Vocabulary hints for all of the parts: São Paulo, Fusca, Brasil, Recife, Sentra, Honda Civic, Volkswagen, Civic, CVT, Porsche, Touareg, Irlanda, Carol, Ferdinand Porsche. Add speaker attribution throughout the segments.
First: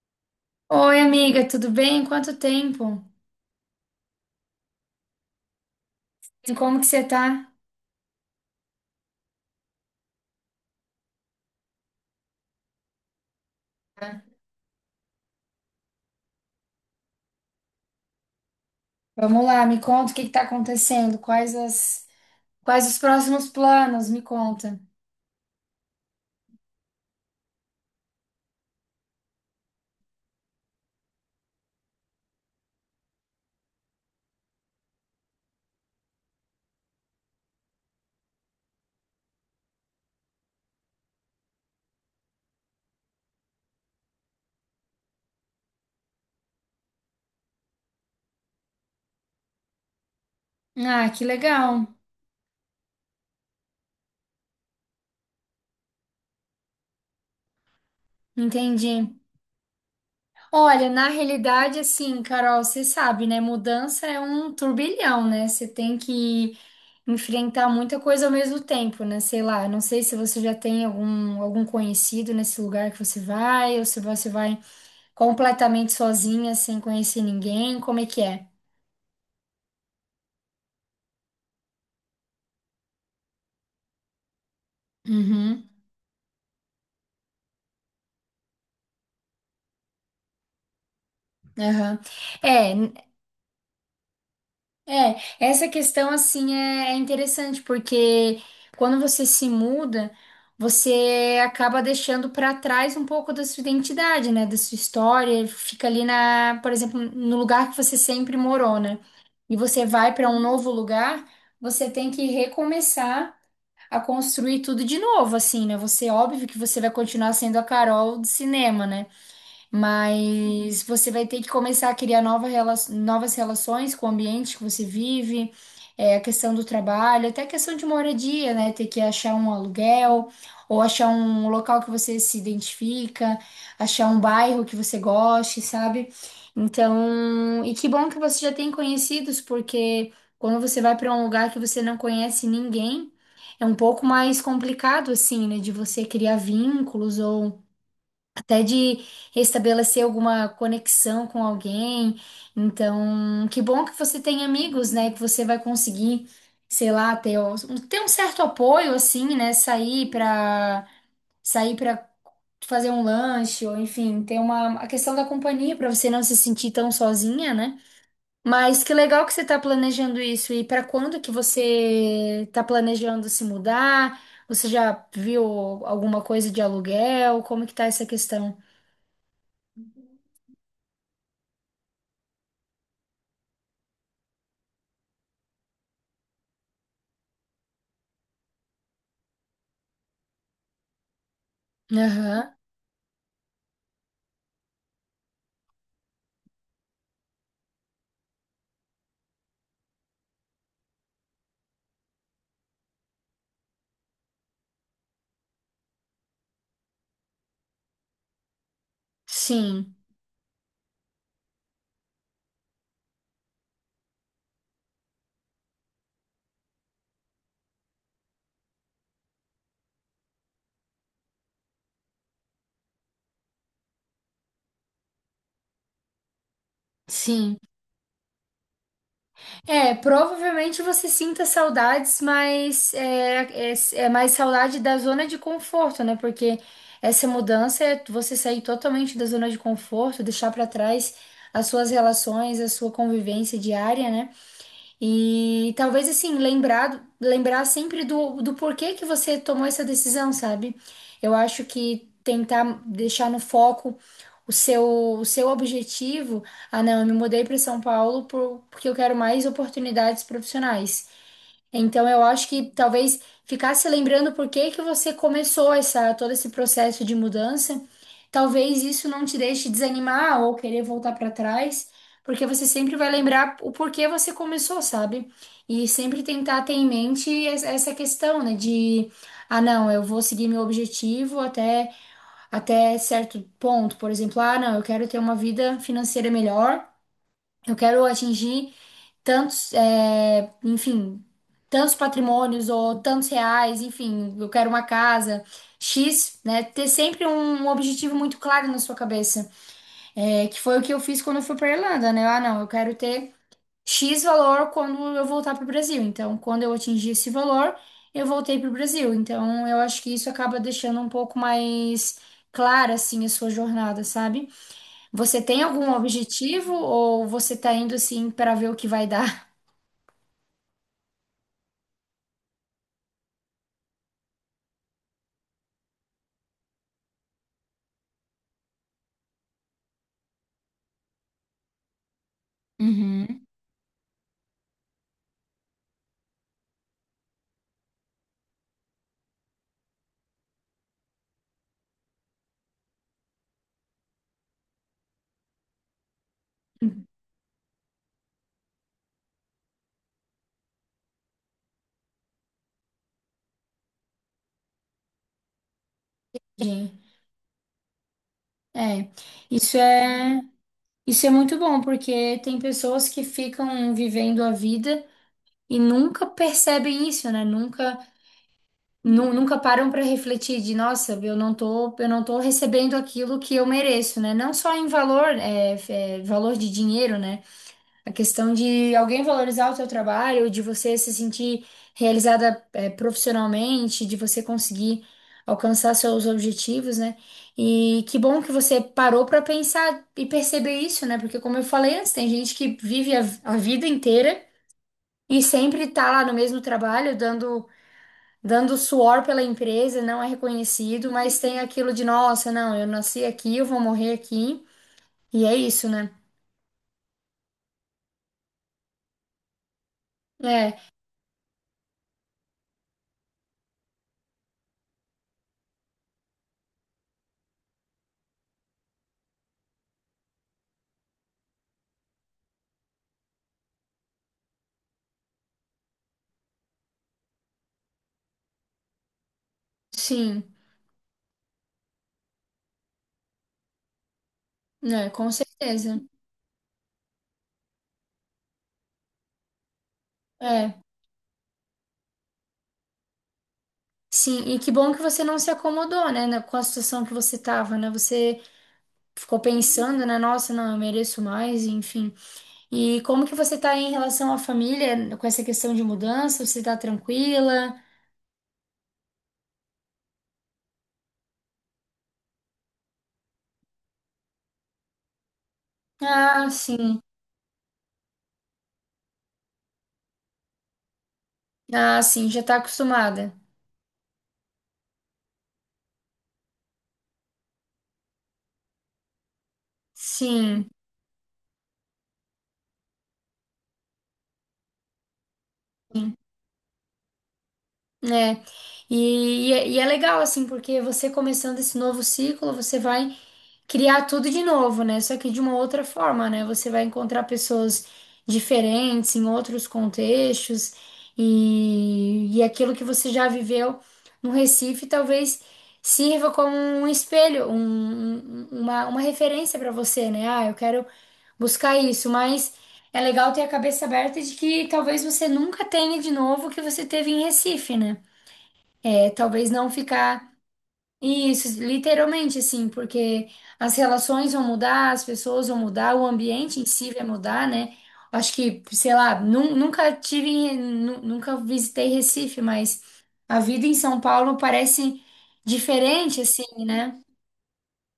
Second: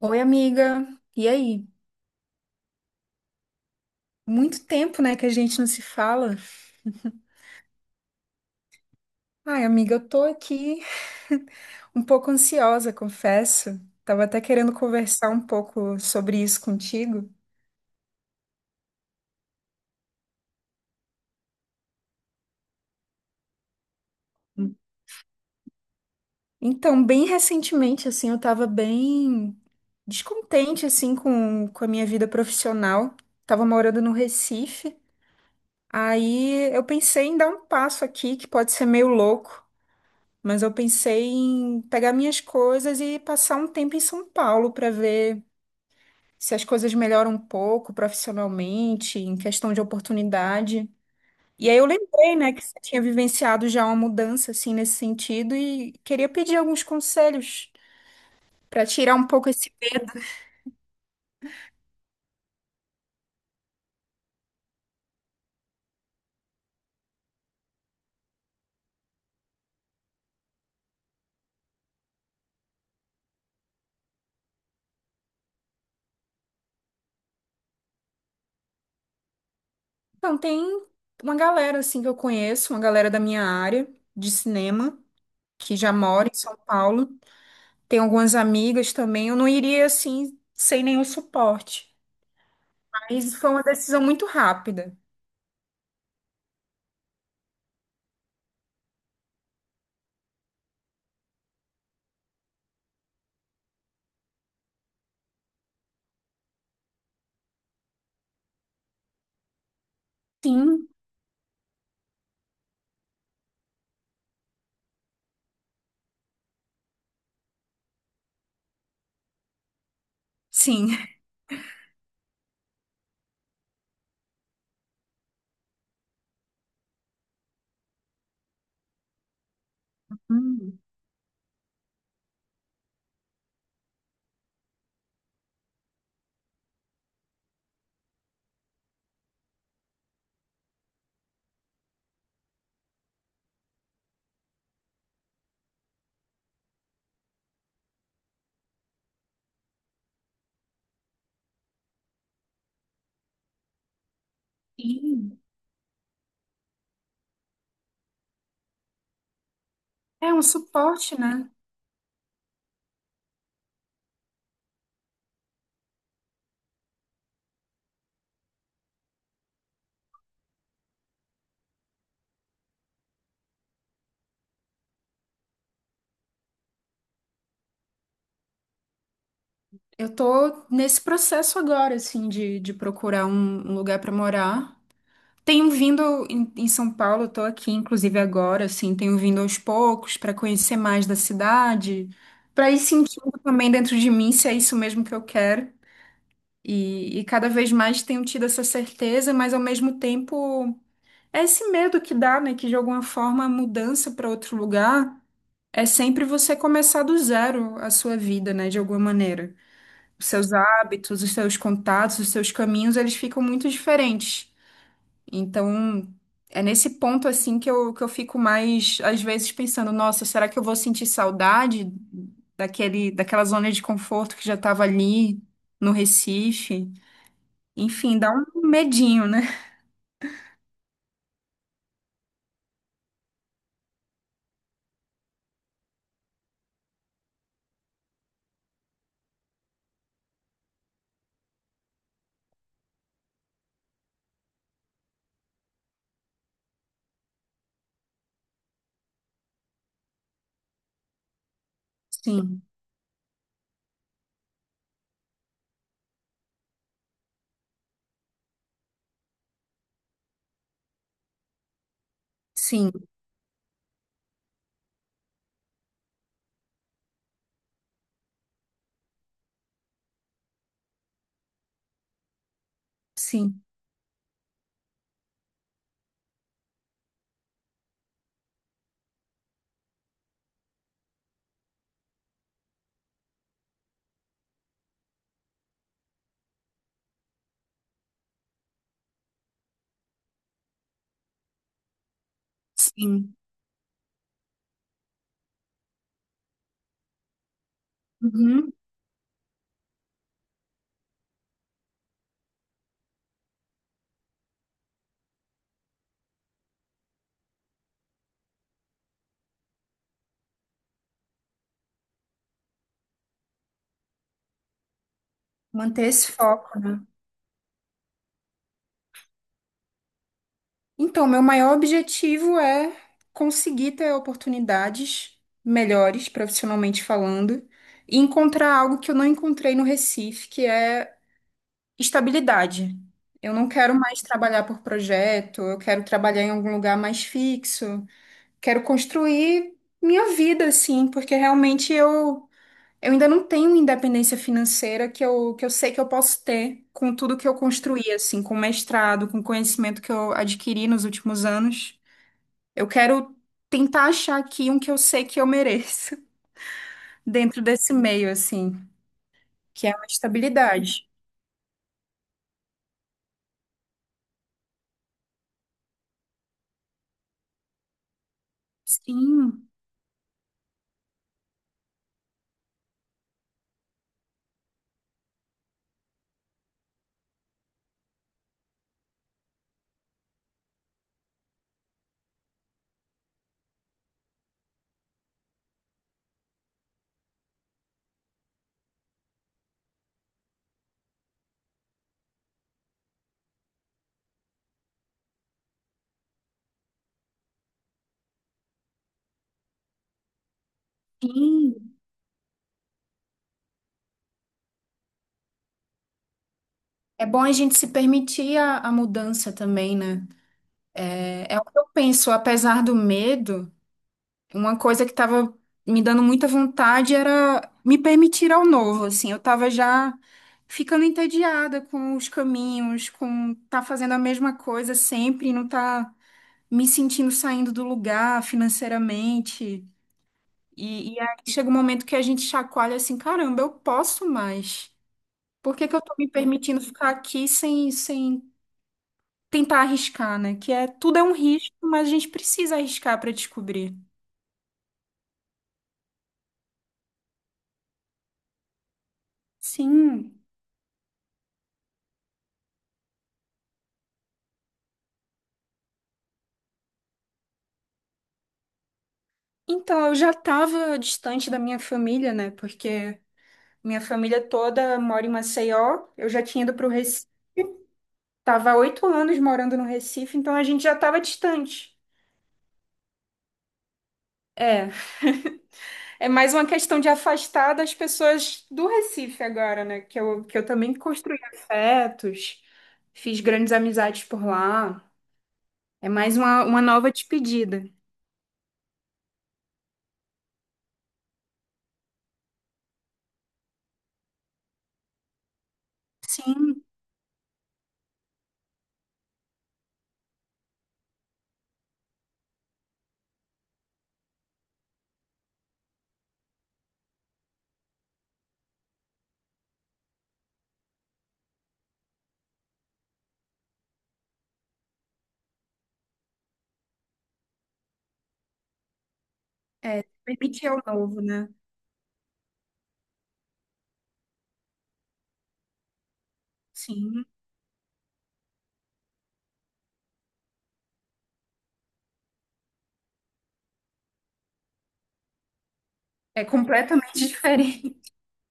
Speaker 1: Oi, amiga. E
Speaker 2: Oi,
Speaker 1: aí?
Speaker 2: amiga, tudo bem? Quanto tempo?
Speaker 1: Muito tempo, né, que a gente não se fala.
Speaker 2: E como que você tá?
Speaker 1: Ai, amiga, eu tô aqui um pouco ansiosa, confesso. Tava até querendo conversar um pouco sobre isso contigo.
Speaker 2: Vamos lá, me conta o que que tá acontecendo, quais os próximos planos, me conta.
Speaker 1: Então, bem recentemente, assim, eu tava bem descontente, assim, com a minha vida profissional. Tava morando no Recife. Aí eu pensei em dar um passo aqui que pode ser meio louco. Mas eu pensei em pegar minhas coisas e passar um tempo em São Paulo para ver se as coisas melhoram um pouco profissionalmente, em questão de oportunidade.
Speaker 2: Ah,
Speaker 1: E
Speaker 2: que
Speaker 1: aí eu lembrei,
Speaker 2: legal.
Speaker 1: né, que você tinha vivenciado já uma mudança assim nesse sentido e queria pedir alguns conselhos para tirar um pouco
Speaker 2: Entendi.
Speaker 1: esse medo.
Speaker 2: Olha, na realidade, assim, Carol, você sabe, né? Mudança é um turbilhão, né? Você tem que enfrentar muita coisa ao mesmo tempo, né? Sei lá, não sei se você já tem algum conhecido nesse lugar que você vai, ou se você vai completamente sozinha, sem conhecer ninguém, como é que é?
Speaker 1: Então, tem uma galera assim que eu conheço, uma galera da minha área de cinema que já
Speaker 2: Uhum,
Speaker 1: mora em São Paulo. Tem algumas amigas também. Eu não iria assim sem nenhum suporte.
Speaker 2: aham. É,
Speaker 1: Mas
Speaker 2: n-
Speaker 1: foi uma decisão muito rápida.
Speaker 2: é, essa questão assim é interessante, porque quando você se muda, você acaba deixando para trás um pouco da sua identidade, né? Da sua história, fica ali na, por exemplo, no lugar que você sempre morou, né? E você vai para
Speaker 1: Sim,
Speaker 2: um novo lugar, você tem que recomeçar a construir tudo de novo, assim, né? Você, óbvio que você vai continuar sendo a Carol do cinema, né?
Speaker 1: sim.
Speaker 2: Mas você vai ter que começar a criar novas relações com o ambiente que você vive, é, a questão do trabalho, até a questão de moradia, né? Ter que achar um
Speaker 1: Hum.
Speaker 2: aluguel, ou achar um local que você se identifica, achar um bairro que você goste, sabe? Então, e que bom que você já tem conhecidos, porque quando você vai para um lugar que você não conhece ninguém, é um pouco mais complicado, assim, né? De você criar vínculos ou até de restabelecer alguma conexão com alguém. Então, que bom que você tem
Speaker 1: Sim.
Speaker 2: amigos, né? Que você vai conseguir, sei lá, ter um certo apoio, assim, né?
Speaker 1: É um suporte, né?
Speaker 2: Sair pra fazer um lanche, ou enfim, a questão da companhia pra você não se sentir tão sozinha, né? Mas que legal que você tá planejando isso. E pra quando que você tá planejando se mudar? Você já viu alguma coisa de aluguel? Como que tá essa questão?
Speaker 1: Eu tô nesse processo agora, assim, de procurar um lugar para morar. Tenho vindo em São Paulo, eu tô aqui, inclusive agora, assim, tenho vindo aos poucos para conhecer mais da cidade, para ir
Speaker 2: Aham.
Speaker 1: sentindo também dentro de mim se é isso mesmo que eu quero. E cada vez mais tenho tido essa certeza, mas ao mesmo tempo. É esse medo que dá, né? Que de alguma forma a mudança para outro lugar é sempre você começar do zero a sua vida, né? De alguma maneira. Os
Speaker 2: Sim,
Speaker 1: seus hábitos, os seus contatos, os seus caminhos, eles ficam muito diferentes. Então, é nesse ponto, assim, que eu fico mais, às vezes, pensando: nossa, será que eu vou sentir saudade daquela zona de conforto que já estava ali no Recife?
Speaker 2: sim.
Speaker 1: Enfim, dá um medinho, né?
Speaker 2: É, provavelmente você sinta saudades, mas é mais saudade da zona de conforto, né? Porque essa mudança é você sair totalmente da zona de conforto, deixar pra trás as suas relações, a sua convivência diária, né? E talvez assim, lembrar sempre do porquê que você tomou essa decisão, sabe? Eu acho que
Speaker 1: Sim,
Speaker 2: tentar deixar no foco o seu, o seu objetivo. Ah, não, eu me mudei para São Paulo porque eu quero mais oportunidades profissionais. Então, eu
Speaker 1: sim,
Speaker 2: acho que talvez ficar se lembrando por que que você começou essa, todo esse processo de mudança, talvez isso não te deixe desanimar ou querer voltar para trás, porque você sempre
Speaker 1: sim,
Speaker 2: vai lembrar o porquê você começou, sabe? E sempre tentar ter em mente essa questão, né, de, ah, não, eu vou seguir meu objetivo até certo ponto, por exemplo, ah, não, eu quero ter uma vida financeira melhor. Eu quero atingir tantos, é, enfim, tantos patrimônios
Speaker 1: sim.
Speaker 2: ou tantos reais, enfim, eu quero uma casa, X, né? Ter sempre um objetivo
Speaker 1: Uhum.
Speaker 2: muito claro na sua cabeça, é, que foi o que eu fiz quando eu fui para Irlanda, né? Ah, não, eu quero ter X valor quando eu voltar para o Brasil. Então, quando eu atingir esse valor, eu voltei para o Brasil. Então, eu acho que isso acaba deixando um pouco mais clara, assim, a sua jornada, sabe? Você
Speaker 1: Manter
Speaker 2: tem
Speaker 1: esse
Speaker 2: algum
Speaker 1: foco, né?
Speaker 2: objetivo ou você tá indo assim para ver o que vai dar?
Speaker 1: Então, meu maior objetivo é conseguir ter oportunidades melhores, profissionalmente falando, e encontrar algo que eu não encontrei no Recife, que é estabilidade. Eu não quero
Speaker 2: Uhum.
Speaker 1: mais trabalhar por projeto, eu quero trabalhar em algum lugar mais fixo, quero construir minha vida, assim, porque realmente eu ainda não tenho independência financeira que eu sei que eu posso ter com tudo que eu construí, assim, com o mestrado, com o conhecimento que eu adquiri nos últimos anos. Eu quero tentar achar aqui um que eu sei que eu mereço
Speaker 2: Entendi.
Speaker 1: dentro desse meio, assim,
Speaker 2: É,
Speaker 1: que é uma
Speaker 2: isso
Speaker 1: estabilidade.
Speaker 2: isso é muito bom, porque tem pessoas que ficam vivendo a vida e nunca percebem isso, né?
Speaker 1: Sim,
Speaker 2: Nunca param para refletir de, nossa, eu não tô recebendo aquilo que eu mereço, né? Não só em valor, valor de dinheiro, né? A questão de alguém valorizar o seu trabalho, de você se sentir realizada, profissionalmente, de você conseguir alcançar seus objetivos, né? E que bom que você parou para pensar e perceber isso, né? Porque, como eu falei antes, tem gente que vive a vida inteira e sempre tá lá no mesmo trabalho, dando suor pela empresa, não é reconhecido, mas
Speaker 1: sim.
Speaker 2: tem aquilo de, nossa, não, eu nasci aqui, eu vou morrer aqui. E é isso, né?
Speaker 1: É bom a gente se permitir a mudança também, né?
Speaker 2: É,
Speaker 1: É, é o que eu penso, apesar do medo. Uma coisa que estava me dando muita vontade era me permitir ao novo, assim. Eu estava já ficando entediada com os caminhos, com tá fazendo a mesma coisa sempre, e não tá me sentindo saindo do lugar financeiramente.
Speaker 2: sim,
Speaker 1: E aí chega um momento que a gente chacoalha assim, caramba, eu posso mais.
Speaker 2: né?
Speaker 1: Por
Speaker 2: Com
Speaker 1: que que eu tô me
Speaker 2: certeza.
Speaker 1: permitindo ficar aqui sem tentar arriscar, né? Que é, tudo é um
Speaker 2: É,
Speaker 1: risco, mas a gente precisa arriscar para descobrir.
Speaker 2: sim, e que bom que você não se acomodou, né, com a situação que você tava, né? Você ficou
Speaker 1: Sim.
Speaker 2: pensando, né, nossa, não, eu mereço mais, enfim. E como que você tá aí em relação à família, com essa questão de mudança? Você tá tranquila?
Speaker 1: Então, eu já estava distante da minha família, né? Porque minha família toda mora em Maceió. Eu já tinha ido para o
Speaker 2: Ah,
Speaker 1: Recife.
Speaker 2: sim.
Speaker 1: Tava há 8 anos morando no Recife, então a gente já estava distante.
Speaker 2: Ah, sim, já tá acostumada.
Speaker 1: É, é mais uma questão de afastar das pessoas do Recife agora, né? Que eu também
Speaker 2: Sim,
Speaker 1: construí afetos, fiz grandes amizades por lá. É mais
Speaker 2: sim,
Speaker 1: uma nova despedida.
Speaker 2: né? E e é legal, assim, porque você começando esse novo ciclo, você vai criar tudo de novo, né? Só que de uma outra forma,
Speaker 1: Sim,
Speaker 2: né? Você vai encontrar pessoas diferentes em outros contextos e aquilo que você já viveu no Recife talvez sirva como um espelho, uma referência para você, né? Ah, eu quero buscar isso, mas é legal ter a cabeça aberta de que talvez você nunca tenha de novo o que você teve em Recife, né? É,
Speaker 1: é,
Speaker 2: talvez não
Speaker 1: permitir ao
Speaker 2: ficar
Speaker 1: novo, né?
Speaker 2: isso, literalmente assim, porque as relações vão mudar, as pessoas vão mudar, o ambiente em
Speaker 1: Sim,
Speaker 2: si vai mudar, né? Acho que, sei lá, nunca tive, nunca visitei Recife, mas a vida em São Paulo parece
Speaker 1: é
Speaker 2: diferente, assim,
Speaker 1: completamente
Speaker 2: né?
Speaker 1: diferente.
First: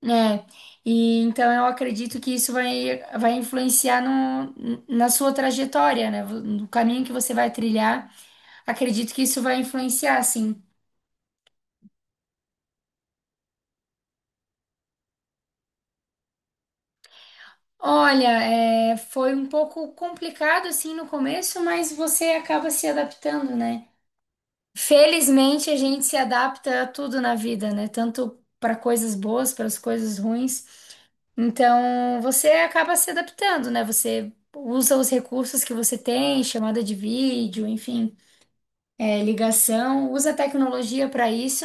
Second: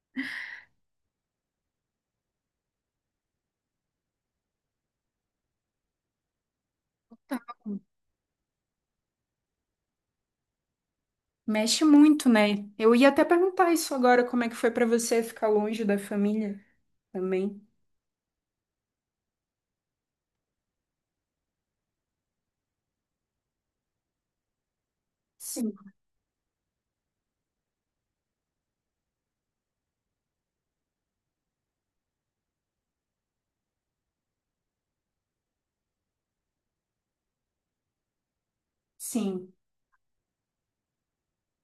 Speaker 2: É, e então eu acredito que isso vai influenciar no, na sua trajetória, né? No caminho que você vai trilhar, acredito que isso vai influenciar, sim.
Speaker 1: Mexe muito, né? Eu ia até perguntar isso agora, como é que foi pra você ficar longe da família também?
Speaker 2: Olha, é, foi um pouco complicado assim no começo, mas você acaba se adaptando, né? Felizmente
Speaker 1: Sim,
Speaker 2: a gente se adapta a tudo na vida, né? Tanto para coisas boas, para as coisas ruins. Então você acaba se adaptando, né? Você usa os recursos que você tem, chamada de vídeo, enfim, é,
Speaker 1: sim.
Speaker 2: ligação, usa a tecnologia para isso.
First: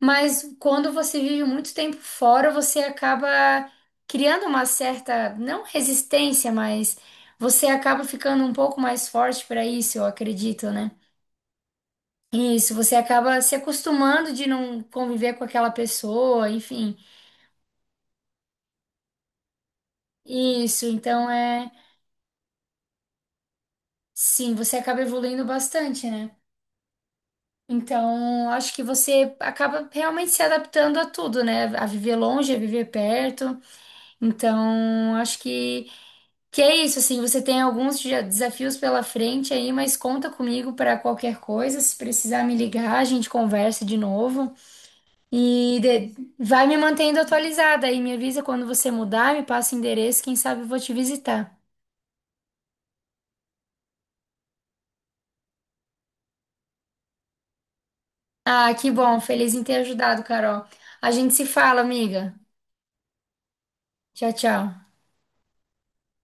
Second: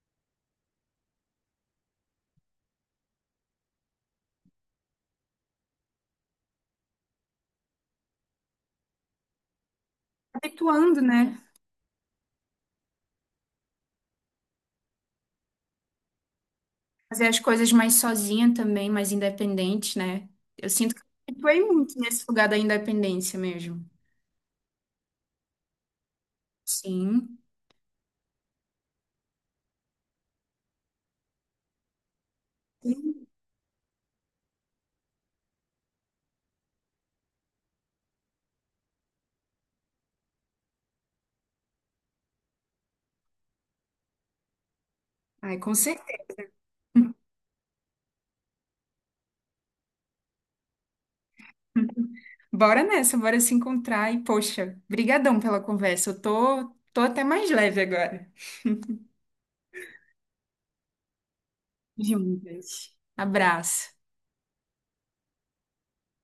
Speaker 2: Mas quando você vive muito tempo fora, você acaba criando uma certa, não resistência, mas você acaba ficando um pouco mais forte para isso, eu acredito, né?
Speaker 1: Habituando, né?
Speaker 2: Isso, você acaba se acostumando de não conviver com aquela pessoa, enfim.
Speaker 1: Fazer as coisas mais sozinha também, mais independente, né? Eu
Speaker 2: Isso,
Speaker 1: sinto que eu
Speaker 2: então
Speaker 1: me habituei
Speaker 2: é,
Speaker 1: muito nesse lugar da independência mesmo.
Speaker 2: sim, você acaba evoluindo bastante, né?
Speaker 1: Sim.
Speaker 2: Então, acho que você acaba realmente se adaptando a tudo, né? A viver longe, a viver
Speaker 1: Sim.
Speaker 2: perto. Então, acho que é isso, assim, você tem desafios pela frente aí, mas conta comigo para qualquer coisa. Se precisar me ligar, a gente conversa de novo.
Speaker 1: Ai, com
Speaker 2: E
Speaker 1: certeza.
Speaker 2: de- vai me mantendo atualizada aí, me avisa quando você mudar, me passa o endereço, quem sabe eu vou te visitar.
Speaker 1: Bora nessa, bora se encontrar. E, poxa, brigadão pela conversa. Eu tô, tô até mais leve agora.
Speaker 2: Ah, que bom, feliz em ter ajudado, Carol. A gente se fala, amiga.
Speaker 1: Juntas. Abraço.
Speaker 2: Tchau, tchau.